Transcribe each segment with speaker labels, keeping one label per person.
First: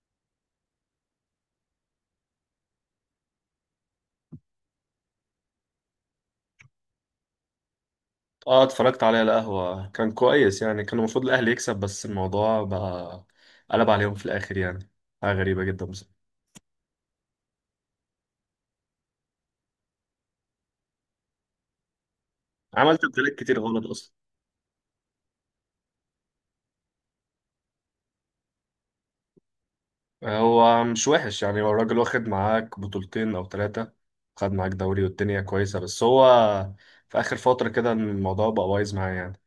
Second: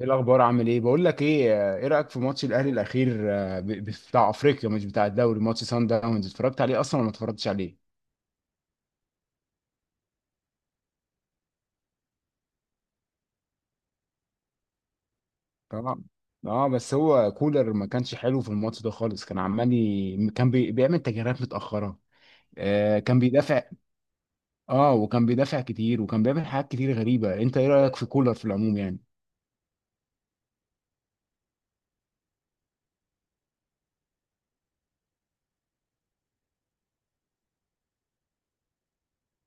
Speaker 1: ايه الاخبار؟ عامل ايه؟ بقول لك ايه رايك في ماتش الاهلي الاخير، بتاع افريقيا، مش بتاع الدوري. ماتش سان داونز اتفرجت عليه اصلا ولا ما اتفرجتش عليه؟
Speaker 2: اه، اتفرجت عليه على القهوة، كان كويس يعني. كان المفروض الأهلي يكسب، بس الموضوع بقى قلب عليهم في الآخر يعني. حاجة غريبة جدا، بس
Speaker 1: طبعا. اه، بس هو كولر ما كانش حلو في الماتش ده خالص. كان عمال بيعمل تغييرات متاخره.
Speaker 2: عمل
Speaker 1: آه كان
Speaker 2: تبديلات كتير
Speaker 1: بيدافع.
Speaker 2: غلط أصلا.
Speaker 1: اه وكان بيدافع كتير وكان بيعمل حاجات كتير غريبه. انت ايه رايك في كولر في العموم يعني؟
Speaker 2: هو مش وحش يعني، هو الراجل واخد معاك بطولتين أو ثلاثة، خد معاك دوري والدنيا كويسة، بس هو في آخر فترة كده الموضوع بقى بايظ معاه يعني.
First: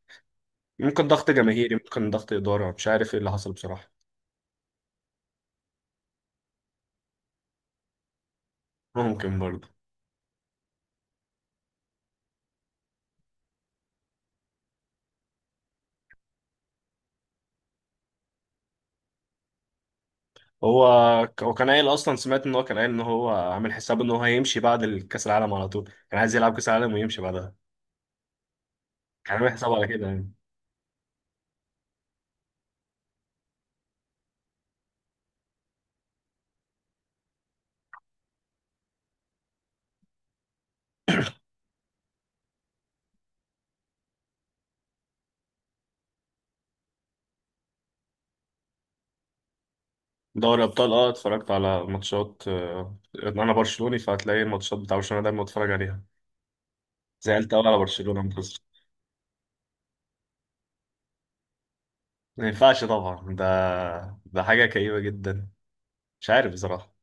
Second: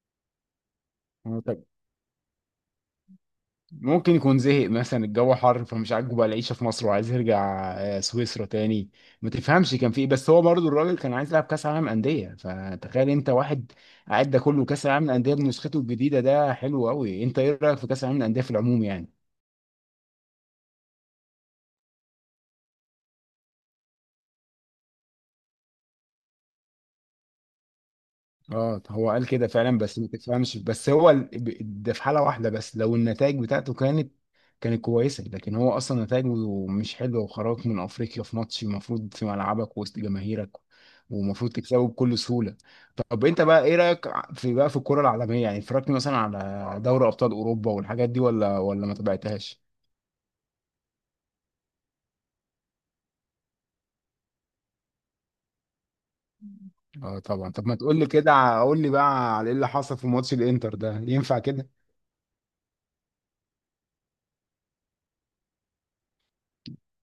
Speaker 2: ممكن ضغط جماهيري، ممكن ضغط إدارة، مش عارف إيه اللي حصل بصراحة.
Speaker 1: ممكن يكون زهق، مثلا الجو حر فمش عاجبه بقى العيشه في مصر وعايز يرجع سويسرا تاني. ما
Speaker 2: ممكن برضه.
Speaker 1: تفهمش كان في ايه، بس هو برضو الراجل كان عايز يلعب كاس عالم انديه. فتخيل انت واحد قاعد ده كله، كاس العالم الانديه بنسخته الجديده ده حلو قوي. انت ايه رايك في كاس العالم الانديه في العموم يعني؟
Speaker 2: هو هو كان قايل اصلا، سمعت ان هو كان قايل ان هو عامل حساب ان هو هيمشي بعد الكاس العالم على طول. كان عايز يلعب كاس العالم ويمشي بعدها،
Speaker 1: اه هو قال
Speaker 2: كان
Speaker 1: كده
Speaker 2: عامل حسابه
Speaker 1: فعلا،
Speaker 2: على
Speaker 1: بس
Speaker 2: كده
Speaker 1: ما
Speaker 2: يعني.
Speaker 1: تفهمش. بس هو ده في حاله واحده بس، لو النتائج بتاعته كانت كانت كويسه. لكن هو اصلا نتائجه مش حلوه، وخرجك من افريقيا في ماتش المفروض في ملعبك وسط جماهيرك، ومفروض تكسبه بكل سهوله. طب انت بقى ايه رايك في بقى في الكره العالميه يعني؟ اتفرجت مثلا على دوري ابطال اوروبا والحاجات دي ولا ما تابعتهاش؟
Speaker 2: دوري ابطال، اه اتفرجت على ماتشات. انا برشلوني، فهتلاقي الماتشات بتاع برشلونه دايما بتفرج عليها.
Speaker 1: اه
Speaker 2: زعلت
Speaker 1: طبعا. طب
Speaker 2: قوي
Speaker 1: ما
Speaker 2: على
Speaker 1: تقول لي
Speaker 2: برشلونه لما
Speaker 1: كده،
Speaker 2: خسر.
Speaker 1: قول لي بقى على ايه اللي حصل في ماتش الانتر ده، ينفع كده؟
Speaker 2: ما ينفعش طبعا ده حاجه كئيبه جدا. مش عارف بصراحه،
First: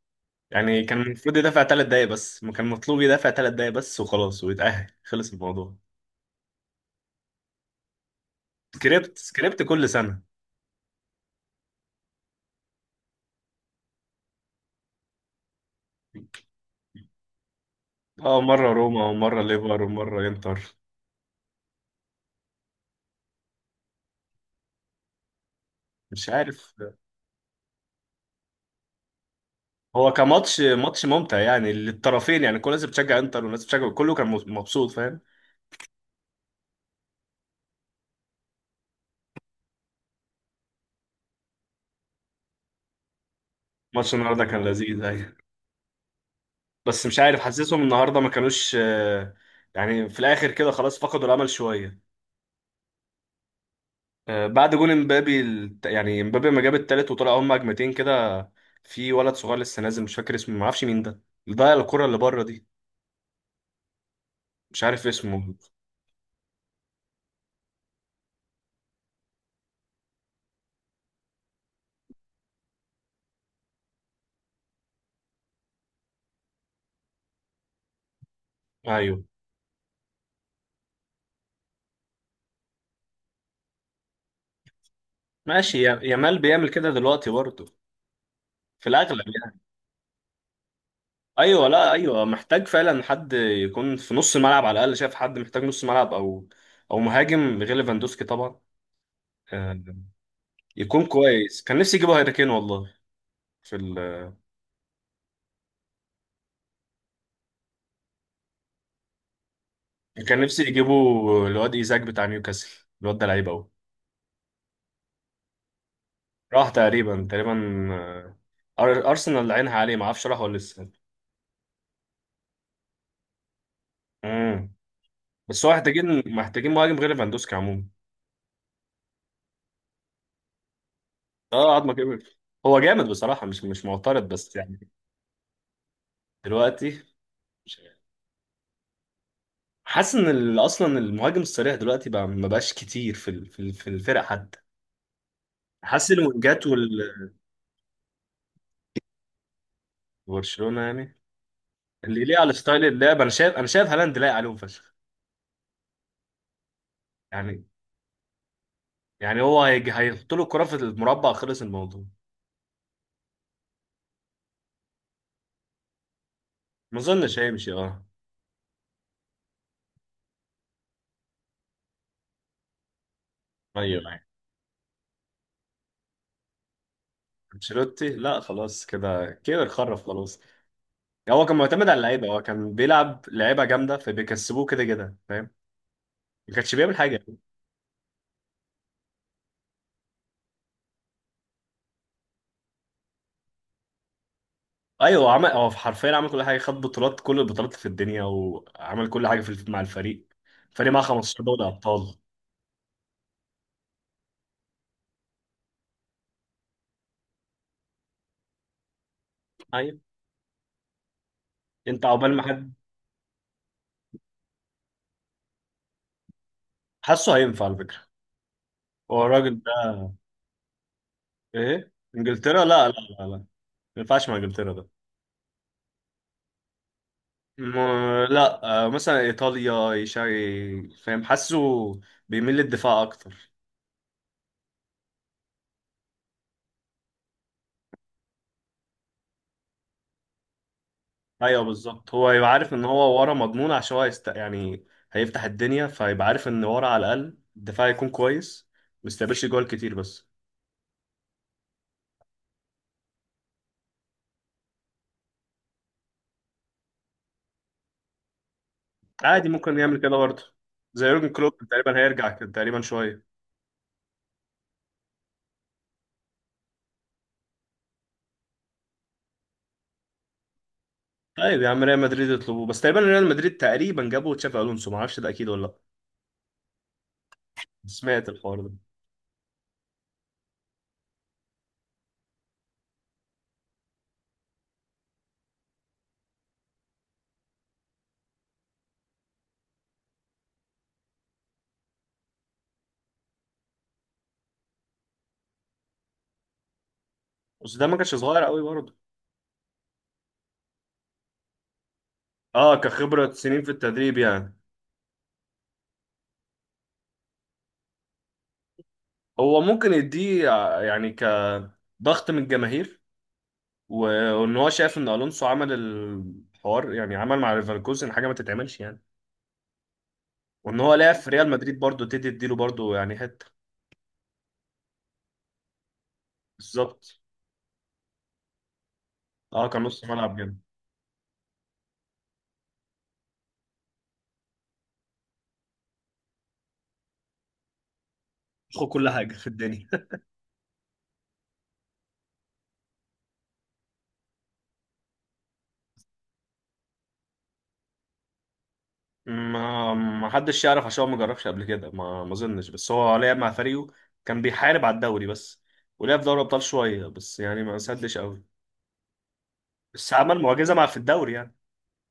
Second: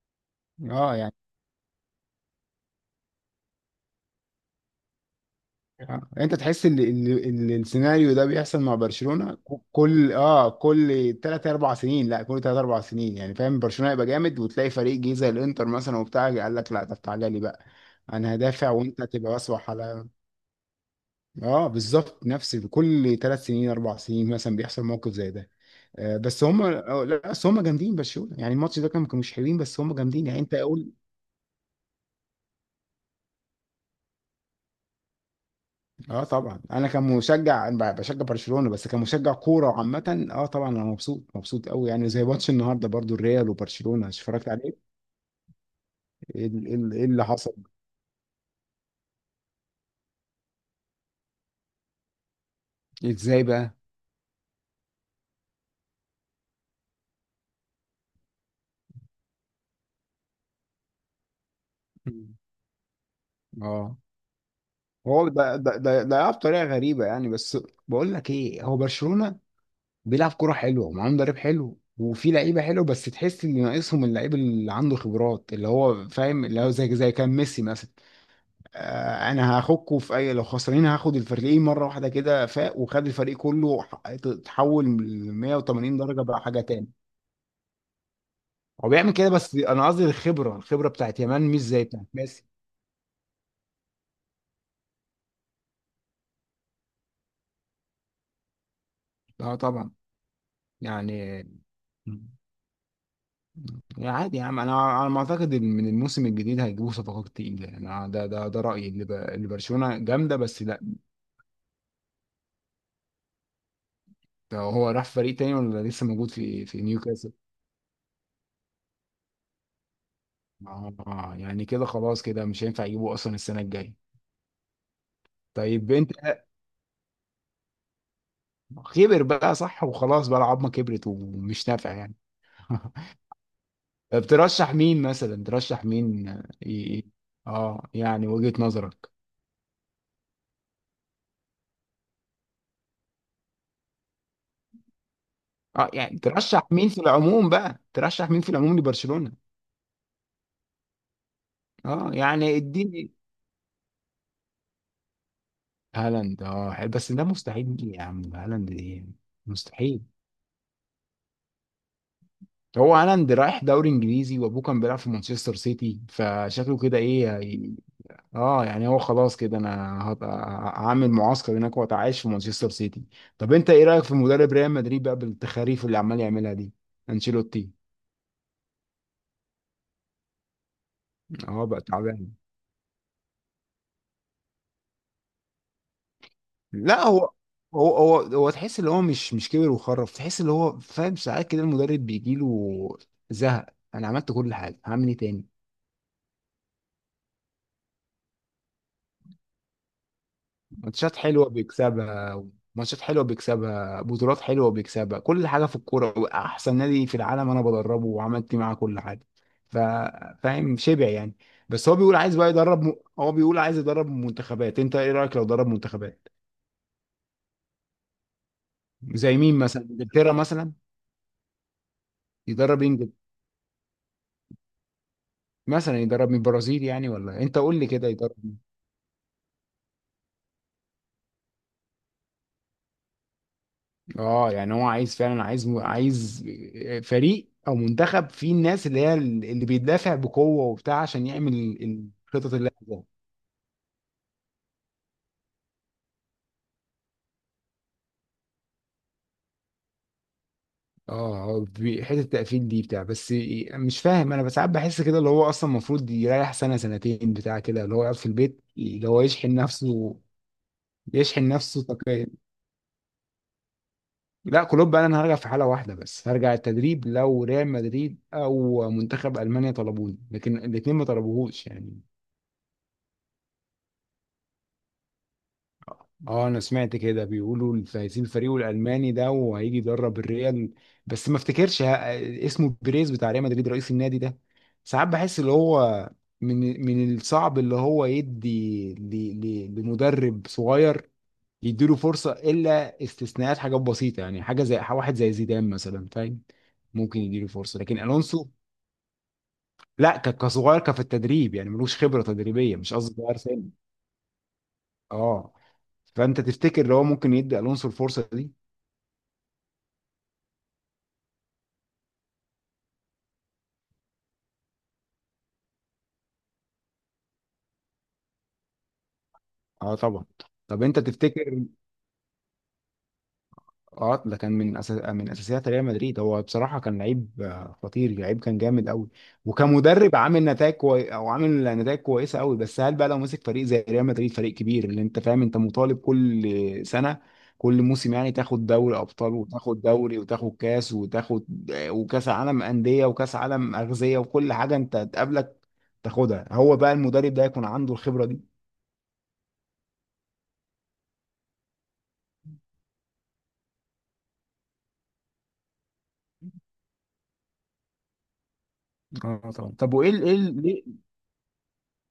Speaker 2: يعني
Speaker 1: اه
Speaker 2: كان
Speaker 1: يعني.
Speaker 2: المفروض يدافع ثلاث دقايق بس. ما كان مطلوب يدافع ثلاث دقايق بس وخلاص ويتأهل، خلص الموضوع.
Speaker 1: آه. انت تحس ان ان إن السيناريو ده بيحصل مع
Speaker 2: سكريبت
Speaker 1: برشلونه ك-
Speaker 2: سكريبت كل
Speaker 1: كل
Speaker 2: سنه.
Speaker 1: اه كل 3 4 سنين؟ لا، كل 3 4 سنين يعني، فاهم؟ برشلونه يبقى جامد، وتلاقي فريق جه زي الانتر مثلا وبتاع قال لك لا، طب تعالى لي بقى انا
Speaker 2: اه، مرة
Speaker 1: هدافع،
Speaker 2: روما
Speaker 1: وانت تبقى
Speaker 2: ومرة
Speaker 1: اصبح
Speaker 2: ليفر
Speaker 1: على.
Speaker 2: ومرة انتر.
Speaker 1: اه بالظبط، نفس كل 3 سنين 4 سنين مثلا بيحصل موقف زي ده. آه
Speaker 2: مش
Speaker 1: بس هم،
Speaker 2: عارف.
Speaker 1: لا بس هم جامدين برشلونه يعني. الماتش ده كان كانوا مش حلوين، بس هم
Speaker 2: هو
Speaker 1: جامدين يعني، انت
Speaker 2: كماتش،
Speaker 1: قول.
Speaker 2: ماتش ممتع يعني للطرفين، يعني كل الناس بتشجع انتر والناس بتشجع، كله كان مبسوط فاهم.
Speaker 1: اه طبعا، انا كمشجع بشجع برشلونه، بس كمشجع كوره عامه اه طبعا انا مبسوط، مبسوط قوي يعني. زي ماتش النهارده برضو، الريال وبرشلونه
Speaker 2: ماتش النهارده
Speaker 1: اتفرجت
Speaker 2: كان
Speaker 1: عليه.
Speaker 2: لذيذ ايوه،
Speaker 1: ايه ال- إيه ال- إيه
Speaker 2: بس مش
Speaker 1: اللي
Speaker 2: عارف،
Speaker 1: حصل؟
Speaker 2: حاسسهم النهارده ما كانوش. يعني في الاخر كده خلاص فقدوا الامل شوية.
Speaker 1: ازاي بقى؟
Speaker 2: بعد جون امبابي، يعني امبابي لما جاب التالت وطلع، هم هجمتين كده. في ولد صغير لسه نازل، مش فاكر اسمه، ما اعرفش مين ده، اللي ضيع الكرة اللي
Speaker 1: مم.
Speaker 2: بره دي.
Speaker 1: اه
Speaker 2: مش عارف
Speaker 1: هو
Speaker 2: اسمه.
Speaker 1: ده بطريقه غريبه يعني، بس. بقول لك ايه، هو برشلونه بيلعب كوره حلوه ومعاه مدرب حلو وفي لعيبه حلوه، بس تحس ان ناقصهم اللعيب اللي عنده خبرات، اللي هو فاهم، اللي هو زي كان ميسي مثلا.
Speaker 2: ايوه،
Speaker 1: انا هاخدكوا في اي لو خسرانين هاخد الفريقين مره واحده كده فاق، وخد الفريق كله اتحول من
Speaker 2: ماشي.
Speaker 1: 180 درجه،
Speaker 2: يامال
Speaker 1: بقى حاجه
Speaker 2: بيعمل
Speaker 1: تاني.
Speaker 2: كده دلوقتي برضه، في
Speaker 1: هو بيعمل
Speaker 2: الاغلب
Speaker 1: كده، بس
Speaker 2: يعني.
Speaker 1: انا قصدي الخبره بتاعت يمان مش
Speaker 2: ايوه،
Speaker 1: زي
Speaker 2: لا،
Speaker 1: بتاعت
Speaker 2: ايوه،
Speaker 1: ميسي.
Speaker 2: محتاج فعلا حد يكون في نص الملعب على الاقل. شايف حد محتاج نص ملعب، او مهاجم غير ليفاندوسكي طبعا.
Speaker 1: اه
Speaker 2: آه،
Speaker 1: طبعا
Speaker 2: يكون
Speaker 1: يعني.
Speaker 2: كويس. كان نفسي يجيبوا هاري كين والله في ال...
Speaker 1: يعني عادي يا عم، انا ما اعتقد إن من الموسم الجديد هيجيبوا صفقات تقيله يعني. انا ده رايي، اللي برشلونه جامده
Speaker 2: كان نفسي
Speaker 1: بس لا.
Speaker 2: يجيبوا الواد ايزاك بتاع نيوكاسل، الواد ده لعيب قوي.
Speaker 1: ده هو راح فريق تاني ولا لسه موجود في
Speaker 2: راح
Speaker 1: في
Speaker 2: تقريبا
Speaker 1: نيوكاسل؟
Speaker 2: تقريبا. آه، ارسنال عينها عليه، ما اعرفش راح ولا لسه.
Speaker 1: اه يعني كده خلاص، كده مش هينفع يجيبوا اصلا السنه الجايه.
Speaker 2: امم بس هو
Speaker 1: طيب
Speaker 2: محتاجين
Speaker 1: انت،
Speaker 2: محتاجين مهاجم غير ليفاندوسكي عموما.
Speaker 1: كبر بقى صح وخلاص، بقى العظمه كبرت ومش
Speaker 2: اه، عظمه
Speaker 1: نافع يعني.
Speaker 2: كبر. هو جامد بصراحه، مش معترض بس
Speaker 1: بترشح
Speaker 2: يعني.
Speaker 1: مين مثلا؟ ترشح مين
Speaker 2: دلوقتي
Speaker 1: ي- اه يعني وجهة نظرك؟
Speaker 2: حاسس ان اصلا المهاجم الصريح دلوقتي بقى ما بقاش كتير في الفرق حتى.
Speaker 1: اه
Speaker 2: حاسس
Speaker 1: يعني ترشح
Speaker 2: الوينجات
Speaker 1: مين في العموم بقى، ترشح مين في العموم لبرشلونة؟
Speaker 2: وبرشلونه يعني.
Speaker 1: اه
Speaker 2: اللي يليق على
Speaker 1: يعني
Speaker 2: ستايل
Speaker 1: اديني.
Speaker 2: اللعب، انا شايف هالاند لايق عليهم فشخ
Speaker 1: هالاند، اه حلو. بس ده
Speaker 2: يعني
Speaker 1: مستحيل يا عم، هالاند ايه،
Speaker 2: يعني هو
Speaker 1: مستحيل.
Speaker 2: هيحط له الكره في المربع، خلص الموضوع.
Speaker 1: هو هالاند رايح دوري انجليزي، وابوه كان بيلعب في مانشستر سيتي، فشكله
Speaker 2: ما
Speaker 1: كده
Speaker 2: اظنش
Speaker 1: ايه.
Speaker 2: هيمشي اه.
Speaker 1: اه يعني هو خلاص، كده انا هبقى هعمل معسكر هناك واتعايش في مانشستر سيتي. طب انت ايه
Speaker 2: ايوه
Speaker 1: رايك في
Speaker 2: ايوه.
Speaker 1: مدرب ريال مدريد بقى بالتخاريف اللي عمال يعملها دي، انشيلوتي؟
Speaker 2: انشيلوتي لا، خلاص كده كبر خرف خلاص. يعني هو كان
Speaker 1: اه بقى
Speaker 2: معتمد على اللعيبه،
Speaker 1: تعبان.
Speaker 2: هو كان بيلعب لعيبه جامده فبيكسبوه كده كده فاهم. ما كانش بيعمل
Speaker 1: لا
Speaker 2: حاجه.
Speaker 1: هو تحس ان هو مش كبر وخرف، تحس ان هو فاهم ساعات كده، المدرب بيجي له زهق. انا عملت كل حاجه، هعمل ايه
Speaker 2: ايوه، هو
Speaker 1: تاني.
Speaker 2: عمل، هو حرفيا عمل كل حاجه. خد بطولات، كل البطولات في الدنيا، وعمل كل حاجه في مع الفريق. الفريق معاه
Speaker 1: ماتشات
Speaker 2: 15
Speaker 1: حلوه
Speaker 2: دوري ابطال.
Speaker 1: بيكسبها، ماتشات حلوه بيكسبها، بطولات حلوه بيكسبها، كل حاجه في الكوره، احسن نادي في العالم انا بدربه، وعملت معاه كل حاجه. ف-
Speaker 2: ايوه.
Speaker 1: فاهم شبع يعني. بس هو
Speaker 2: انت
Speaker 1: بيقول
Speaker 2: عقبال
Speaker 1: عايز
Speaker 2: ما
Speaker 1: بقى
Speaker 2: حد،
Speaker 1: يدرب هو بيقول عايز يدرب منتخبات. انت ايه رايك لو درب منتخبات،
Speaker 2: حاسه هينفع على فكره هو
Speaker 1: زي مين
Speaker 2: الراجل ده.
Speaker 1: مثلا، انجلترا مثلا
Speaker 2: ايه، انجلترا؟
Speaker 1: يدرب
Speaker 2: لا لا.
Speaker 1: انجلترا؟
Speaker 2: لا لا، ما ينفعش مع انجلترا ده.
Speaker 1: مثلا يدرب من البرازيل يعني ولا إيه؟ انت
Speaker 2: م...
Speaker 1: قول لي كده.
Speaker 2: لا، مثلا ايطاليا يشاري فاهم. حاسه بيميل للدفاع اكتر.
Speaker 1: اه يعني هو عايز فعلا، عايز فريق او منتخب فيه الناس اللي هي اللي بيدافع بقوه وبتاع، عشان يعمل
Speaker 2: ايوه بالظبط، هو يبقى
Speaker 1: الخطط اللي
Speaker 2: عارف ان
Speaker 1: هو.
Speaker 2: هو ورا مضمون، عشان هو يعني هيفتح الدنيا، فيبقى عارف ان ورا على الاقل الدفاع يكون كويس، ما يستقبلش جوال كتير بس.
Speaker 1: حته التقفيل دي بتاع بس. مش فاهم، انا ساعات بحس كده اللي هو اصلا المفروض يريح سنه سنتين بتاع كده، اللي هو يقعد في البيت، اللي هو
Speaker 2: عادي،
Speaker 1: يشحن
Speaker 2: ممكن يعمل كده
Speaker 1: نفسه،
Speaker 2: برضه. زي يورجن
Speaker 1: يشحن
Speaker 2: كلوب
Speaker 1: نفسه
Speaker 2: تقريبا
Speaker 1: طاقيا.
Speaker 2: هيرجع كده تقريبا شويه.
Speaker 1: لا كلوب بقى انا هرجع في حاله واحده بس، هرجع التدريب لو ريال مدريد او منتخب المانيا طلبوني، لكن الاثنين ما
Speaker 2: طيب
Speaker 1: طلبوهوش
Speaker 2: يا عم، ريال
Speaker 1: يعني.
Speaker 2: مدريد يطلبوه بس. تقريبا ريال مدريد تقريبا جابوا تشافي الونسو، ما اعرفش ده اكيد ولا لا.
Speaker 1: اه انا سمعت كده، بيقولوا هيسيب
Speaker 2: سمعت
Speaker 1: الفريق
Speaker 2: الحوار ده.
Speaker 1: الالماني ده وهيجي يدرب الريال. بس ما افتكرش اسمه بيريز بتاع ريال مدريد، رئيس النادي ده. ساعات بحس اللي هو من الصعب اللي هو يدي لمدرب صغير، يديله فرصة الا استثناءات، حاجات بسيطة يعني، حاجة زي واحد زي زيدان مثلا فاهم. ممكن يديله
Speaker 2: بس
Speaker 1: فرصة،
Speaker 2: ده ما
Speaker 1: لكن
Speaker 2: كانش صغير
Speaker 1: الونسو.
Speaker 2: قوي برضه.
Speaker 1: لا كصغير كفي التدريب يعني، ملوش خبرة
Speaker 2: اه،
Speaker 1: تدريبية، مش قصدي
Speaker 2: كخبره
Speaker 1: صغير
Speaker 2: سنين في
Speaker 1: سن.
Speaker 2: التدريب يعني.
Speaker 1: اه. فانت تفتكر لو هو ممكن يدي الونسو الفرصة دي؟
Speaker 2: هو ممكن يديه، يعني كضغط من الجماهير، وان هو شايف ان الونسو عمل الحوار، يعني عمل مع ليفركوزن حاجه ما تتعملش يعني.
Speaker 1: اه طبعا.
Speaker 2: وان
Speaker 1: طب
Speaker 2: هو
Speaker 1: انت
Speaker 2: لعب في ريال
Speaker 1: تفتكر،
Speaker 2: مدريد برضه، تديله برضه يعني حته.
Speaker 1: اه ده كان من اساسيات ريال مدريد، هو بصراحه كان
Speaker 2: بالظبط.
Speaker 1: لعيب خطير، لعيب كان جامد قوي.
Speaker 2: اه، كان نص
Speaker 1: وكمدرب
Speaker 2: ملعب جامد.
Speaker 1: عامل نتائج كويسه قوي. بس هل بقى لو مسك فريق زي ريال مدريد، فريق كبير اللي انت فاهم، انت مطالب كل سنه كل موسم يعني تاخد
Speaker 2: خد
Speaker 1: دوري
Speaker 2: كل
Speaker 1: ابطال
Speaker 2: حاجه في
Speaker 1: وتاخد
Speaker 2: الدنيا.
Speaker 1: دوري وتاخد كاس وتاخد وكاس عالم انديه وكاس عالم اغذيه وكل حاجه انت تقابلك تاخدها. هو بقى المدرب ده يكون عنده الخبره دي؟
Speaker 2: ما حدش يعرف، عشان هو ما جربش قبل كده. ما اظنش، بس هو لعب مع فريقه كان بيحارب على الدوري بس، ولعب في دوري ابطال شويه بس يعني ما سدش قوي.
Speaker 1: اه طبعا. طب وايه
Speaker 2: بس عمل معجزه
Speaker 1: ليه؟
Speaker 2: مع في الدوري يعني.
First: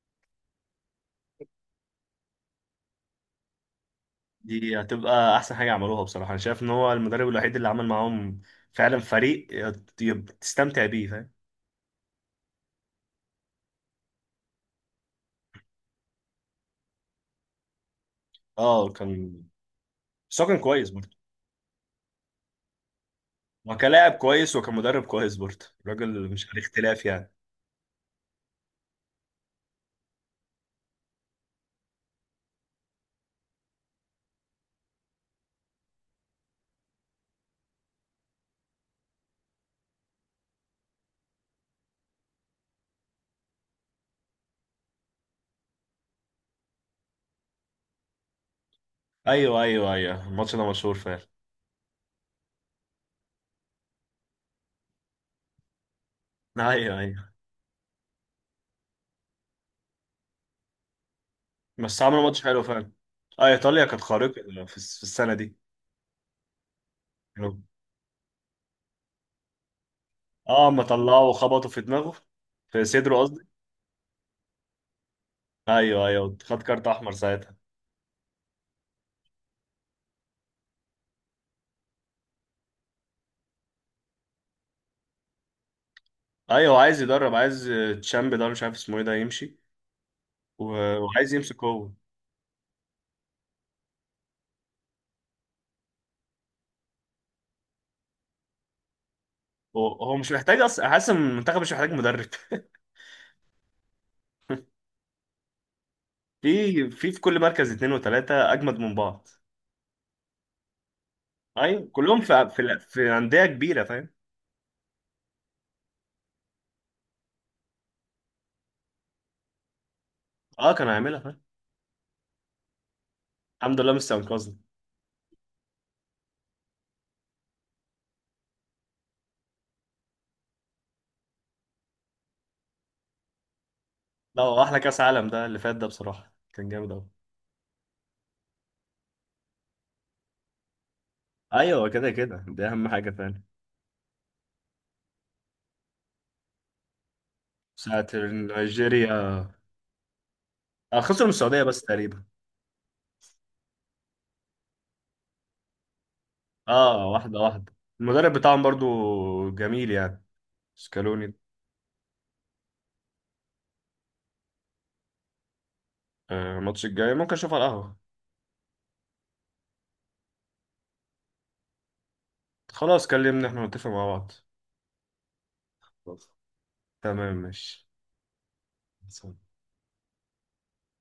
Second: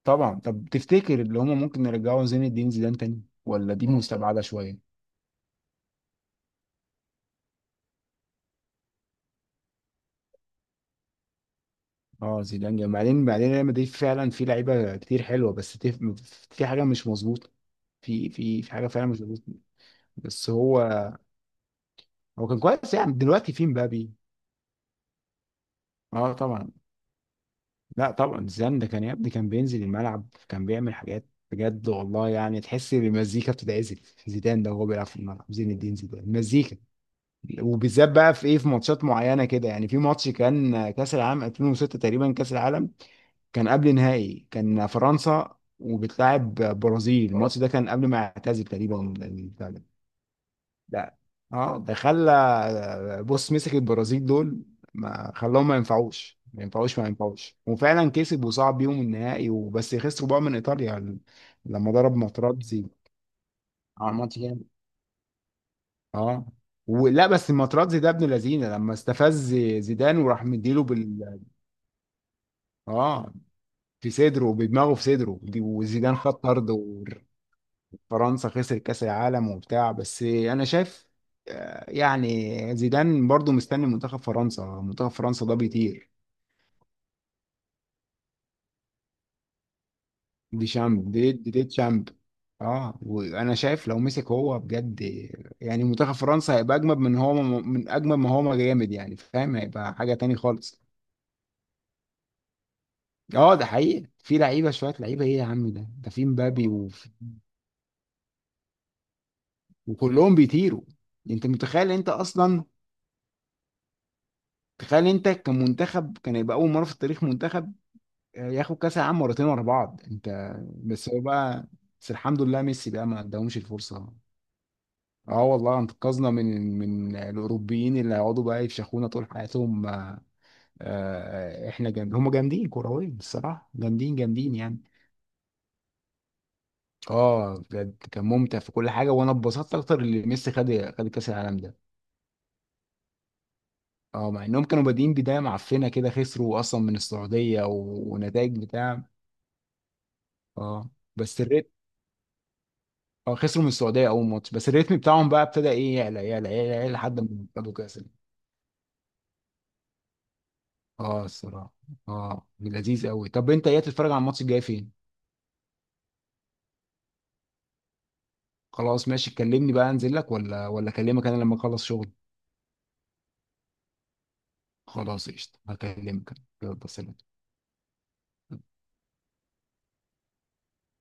Speaker 1: طبعا. طب تفتكر اللي هم ممكن يرجعوا زين الدين زيدان تاني، ولا دي مستبعده
Speaker 2: دي
Speaker 1: شويه؟
Speaker 2: هتبقى احسن حاجه عملوها بصراحه. انا شايف ان هو المدرب الوحيد اللي عمل معاهم فعلا فريق تستمتع بيه فاهم.
Speaker 1: اه زيدان جامد. بعدين ريال مدريد فعلا في لعيبه كتير حلوه، بس في حاجه مش مظبوطه. في حاجه
Speaker 2: اه،
Speaker 1: فعلا مش مظبوطه.
Speaker 2: بس هو
Speaker 1: بس
Speaker 2: كان
Speaker 1: هو
Speaker 2: كويس برضه.
Speaker 1: هو كان كويس يعني، دلوقتي في
Speaker 2: وكلاعب
Speaker 1: مبابي.
Speaker 2: كويس وكمدرب كويس برضه، الراجل
Speaker 1: اه
Speaker 2: مش عليه
Speaker 1: طبعا.
Speaker 2: اختلاف يعني.
Speaker 1: لا طبعا زيدان ده كان يا ابني، كان بينزل الملعب، كان بيعمل حاجات بجد والله، يعني تحس ان المزيكا بتتعزل، زيدان ده وهو بيلعب في الملعب. زين الدين زيدان مزيكا. وبالذات بقى في ايه، في ماتشات معينه كده يعني، في ماتش كان كاس العالم 2006 تقريبا، كاس العالم كان قبل نهائي، كان فرنسا وبتلاعب برازيل. الماتش ده كان قبل ما يعتزل تقريبا
Speaker 2: ايوه
Speaker 1: البتاع ده.
Speaker 2: ايوه ايوه، الماتش ده مشهور
Speaker 1: لا.
Speaker 2: فعلا.
Speaker 1: اه ده خلى بص مسك البرازيل دول، ما خلاهم، ما ينفعوش ما
Speaker 2: ايوه
Speaker 1: ينفعوش ما
Speaker 2: ايوه،
Speaker 1: ينفعوش، وفعلا كسب وصعد بيهم النهائي، وبس خسروا بقى من ايطاليا لما
Speaker 2: بس
Speaker 1: ضرب
Speaker 2: عملوا ماتش حلو
Speaker 1: ماتراتزي.
Speaker 2: فعلا. اه، ايطاليا كانت
Speaker 1: اه الماتش.
Speaker 2: خارقه في السنه دي.
Speaker 1: اه. ولا بس الماتراتزي ده ابن لذينه، لما استفز زيدان وراح
Speaker 2: اه، اما
Speaker 1: مديله
Speaker 2: طلعه
Speaker 1: بال،
Speaker 2: وخبطوا في دماغه، في صدره
Speaker 1: اه
Speaker 2: قصدي.
Speaker 1: في صدره، بدماغه، في صدره
Speaker 2: ايوه
Speaker 1: وزيدان خد
Speaker 2: ايوه، خد
Speaker 1: طرد
Speaker 2: كارت احمر
Speaker 1: وفرنسا
Speaker 2: ساعتها.
Speaker 1: خسر كاس العالم وبتاع. بس انا شايف يعني زيدان برضو مستني منتخب فرنسا، منتخب فرنسا ده بيطير،
Speaker 2: ايوه، عايز يدرب، عايز تشامب ده، ولا مش عارف اسمه ايه ده، يمشي
Speaker 1: دي شامب
Speaker 2: وعايز يمسك
Speaker 1: دي
Speaker 2: هو.
Speaker 1: شامب. اه وانا شايف لو مسك هو بجد، يعني منتخب فرنسا هيبقى اجمد من هو، من اجمد ما هو ما جامد يعني فاهم،
Speaker 2: هو
Speaker 1: هيبقى حاجه
Speaker 2: هو مش
Speaker 1: تاني
Speaker 2: محتاج
Speaker 1: خالص.
Speaker 2: اصلا، حاسس ان المنتخب مش محتاج مدرب
Speaker 1: اه ده حقيقي، في لعيبه شويه، لعيبه ايه يا عم، ده ده في مبابي
Speaker 2: في في في كل مركز اتنين وتلاته اجمد من بعض.
Speaker 1: وكلهم بيطيروا. انت
Speaker 2: ايوه،
Speaker 1: متخيل، انت
Speaker 2: كلهم في
Speaker 1: اصلا
Speaker 2: في, في انديه كبيره فاهم.
Speaker 1: تخيل انت كمنتخب كان يبقى اول مره في التاريخ منتخب ياخد كاس العالم مرتين ورا بعض. انت
Speaker 2: اه، كان
Speaker 1: بس
Speaker 2: هيعملها
Speaker 1: هو
Speaker 2: فاهم.
Speaker 1: بقى، بس الحمد لله ميسي بقى ما اداهمش
Speaker 2: الحمد لله مش
Speaker 1: الفرصه.
Speaker 2: انقذنا.
Speaker 1: اه والله انقذنا من الاوروبيين اللي هيقعدوا بقى يفشخونا طول حياتهم، احنا جامد، هم جامدين كرويا الصراحه، جامدين
Speaker 2: لا،
Speaker 1: جامدين
Speaker 2: هو احلى
Speaker 1: يعني.
Speaker 2: كاس عالم ده اللي فات ده بصراحه، كان جامد قوي.
Speaker 1: اه بجد كان ممتع في كل حاجه، وانا اتبسطت اكتر اللي ميسي خد كاس العالم ده.
Speaker 2: ايوه كده كده، دي اهم حاجه فعلا.
Speaker 1: اه مع انهم كانوا بادئين بدايه معفنه كده، خسروا اصلا من السعوديه
Speaker 2: ساعه
Speaker 1: ونتائج بتاع.
Speaker 2: نيجيريا.
Speaker 1: اه
Speaker 2: خسروا من
Speaker 1: بس
Speaker 2: السعوديه
Speaker 1: الريتم،
Speaker 2: بس تقريبا.
Speaker 1: اه خسروا من السعوديه اول ماتش، بس الريتم بتاعهم بقى ابتدى ايه، يعلى يعلى يعلى يعلى
Speaker 2: اه،
Speaker 1: لحد
Speaker 2: واحده
Speaker 1: ما خدوا
Speaker 2: واحده.
Speaker 1: كاس العالم.
Speaker 2: المدرب بتاعهم برضو جميل يعني،
Speaker 1: اه
Speaker 2: سكالوني.
Speaker 1: الصراحه اه لذيذ قوي. طب انت ايه، تتفرج على الماتش الجاي فين؟
Speaker 2: الماتش الجاي ممكن اشوفه على القهوه.
Speaker 1: خلاص ماشي، كلمني بقى انزل لك، ولا اكلمك انا لما اخلص شغل.
Speaker 2: خلاص، كلمني، احنا نتفق مع بعض.
Speaker 1: خلاص قشطه،
Speaker 2: خلاص.
Speaker 1: هكلمك. يلا سلام.
Speaker 2: تمام ماشي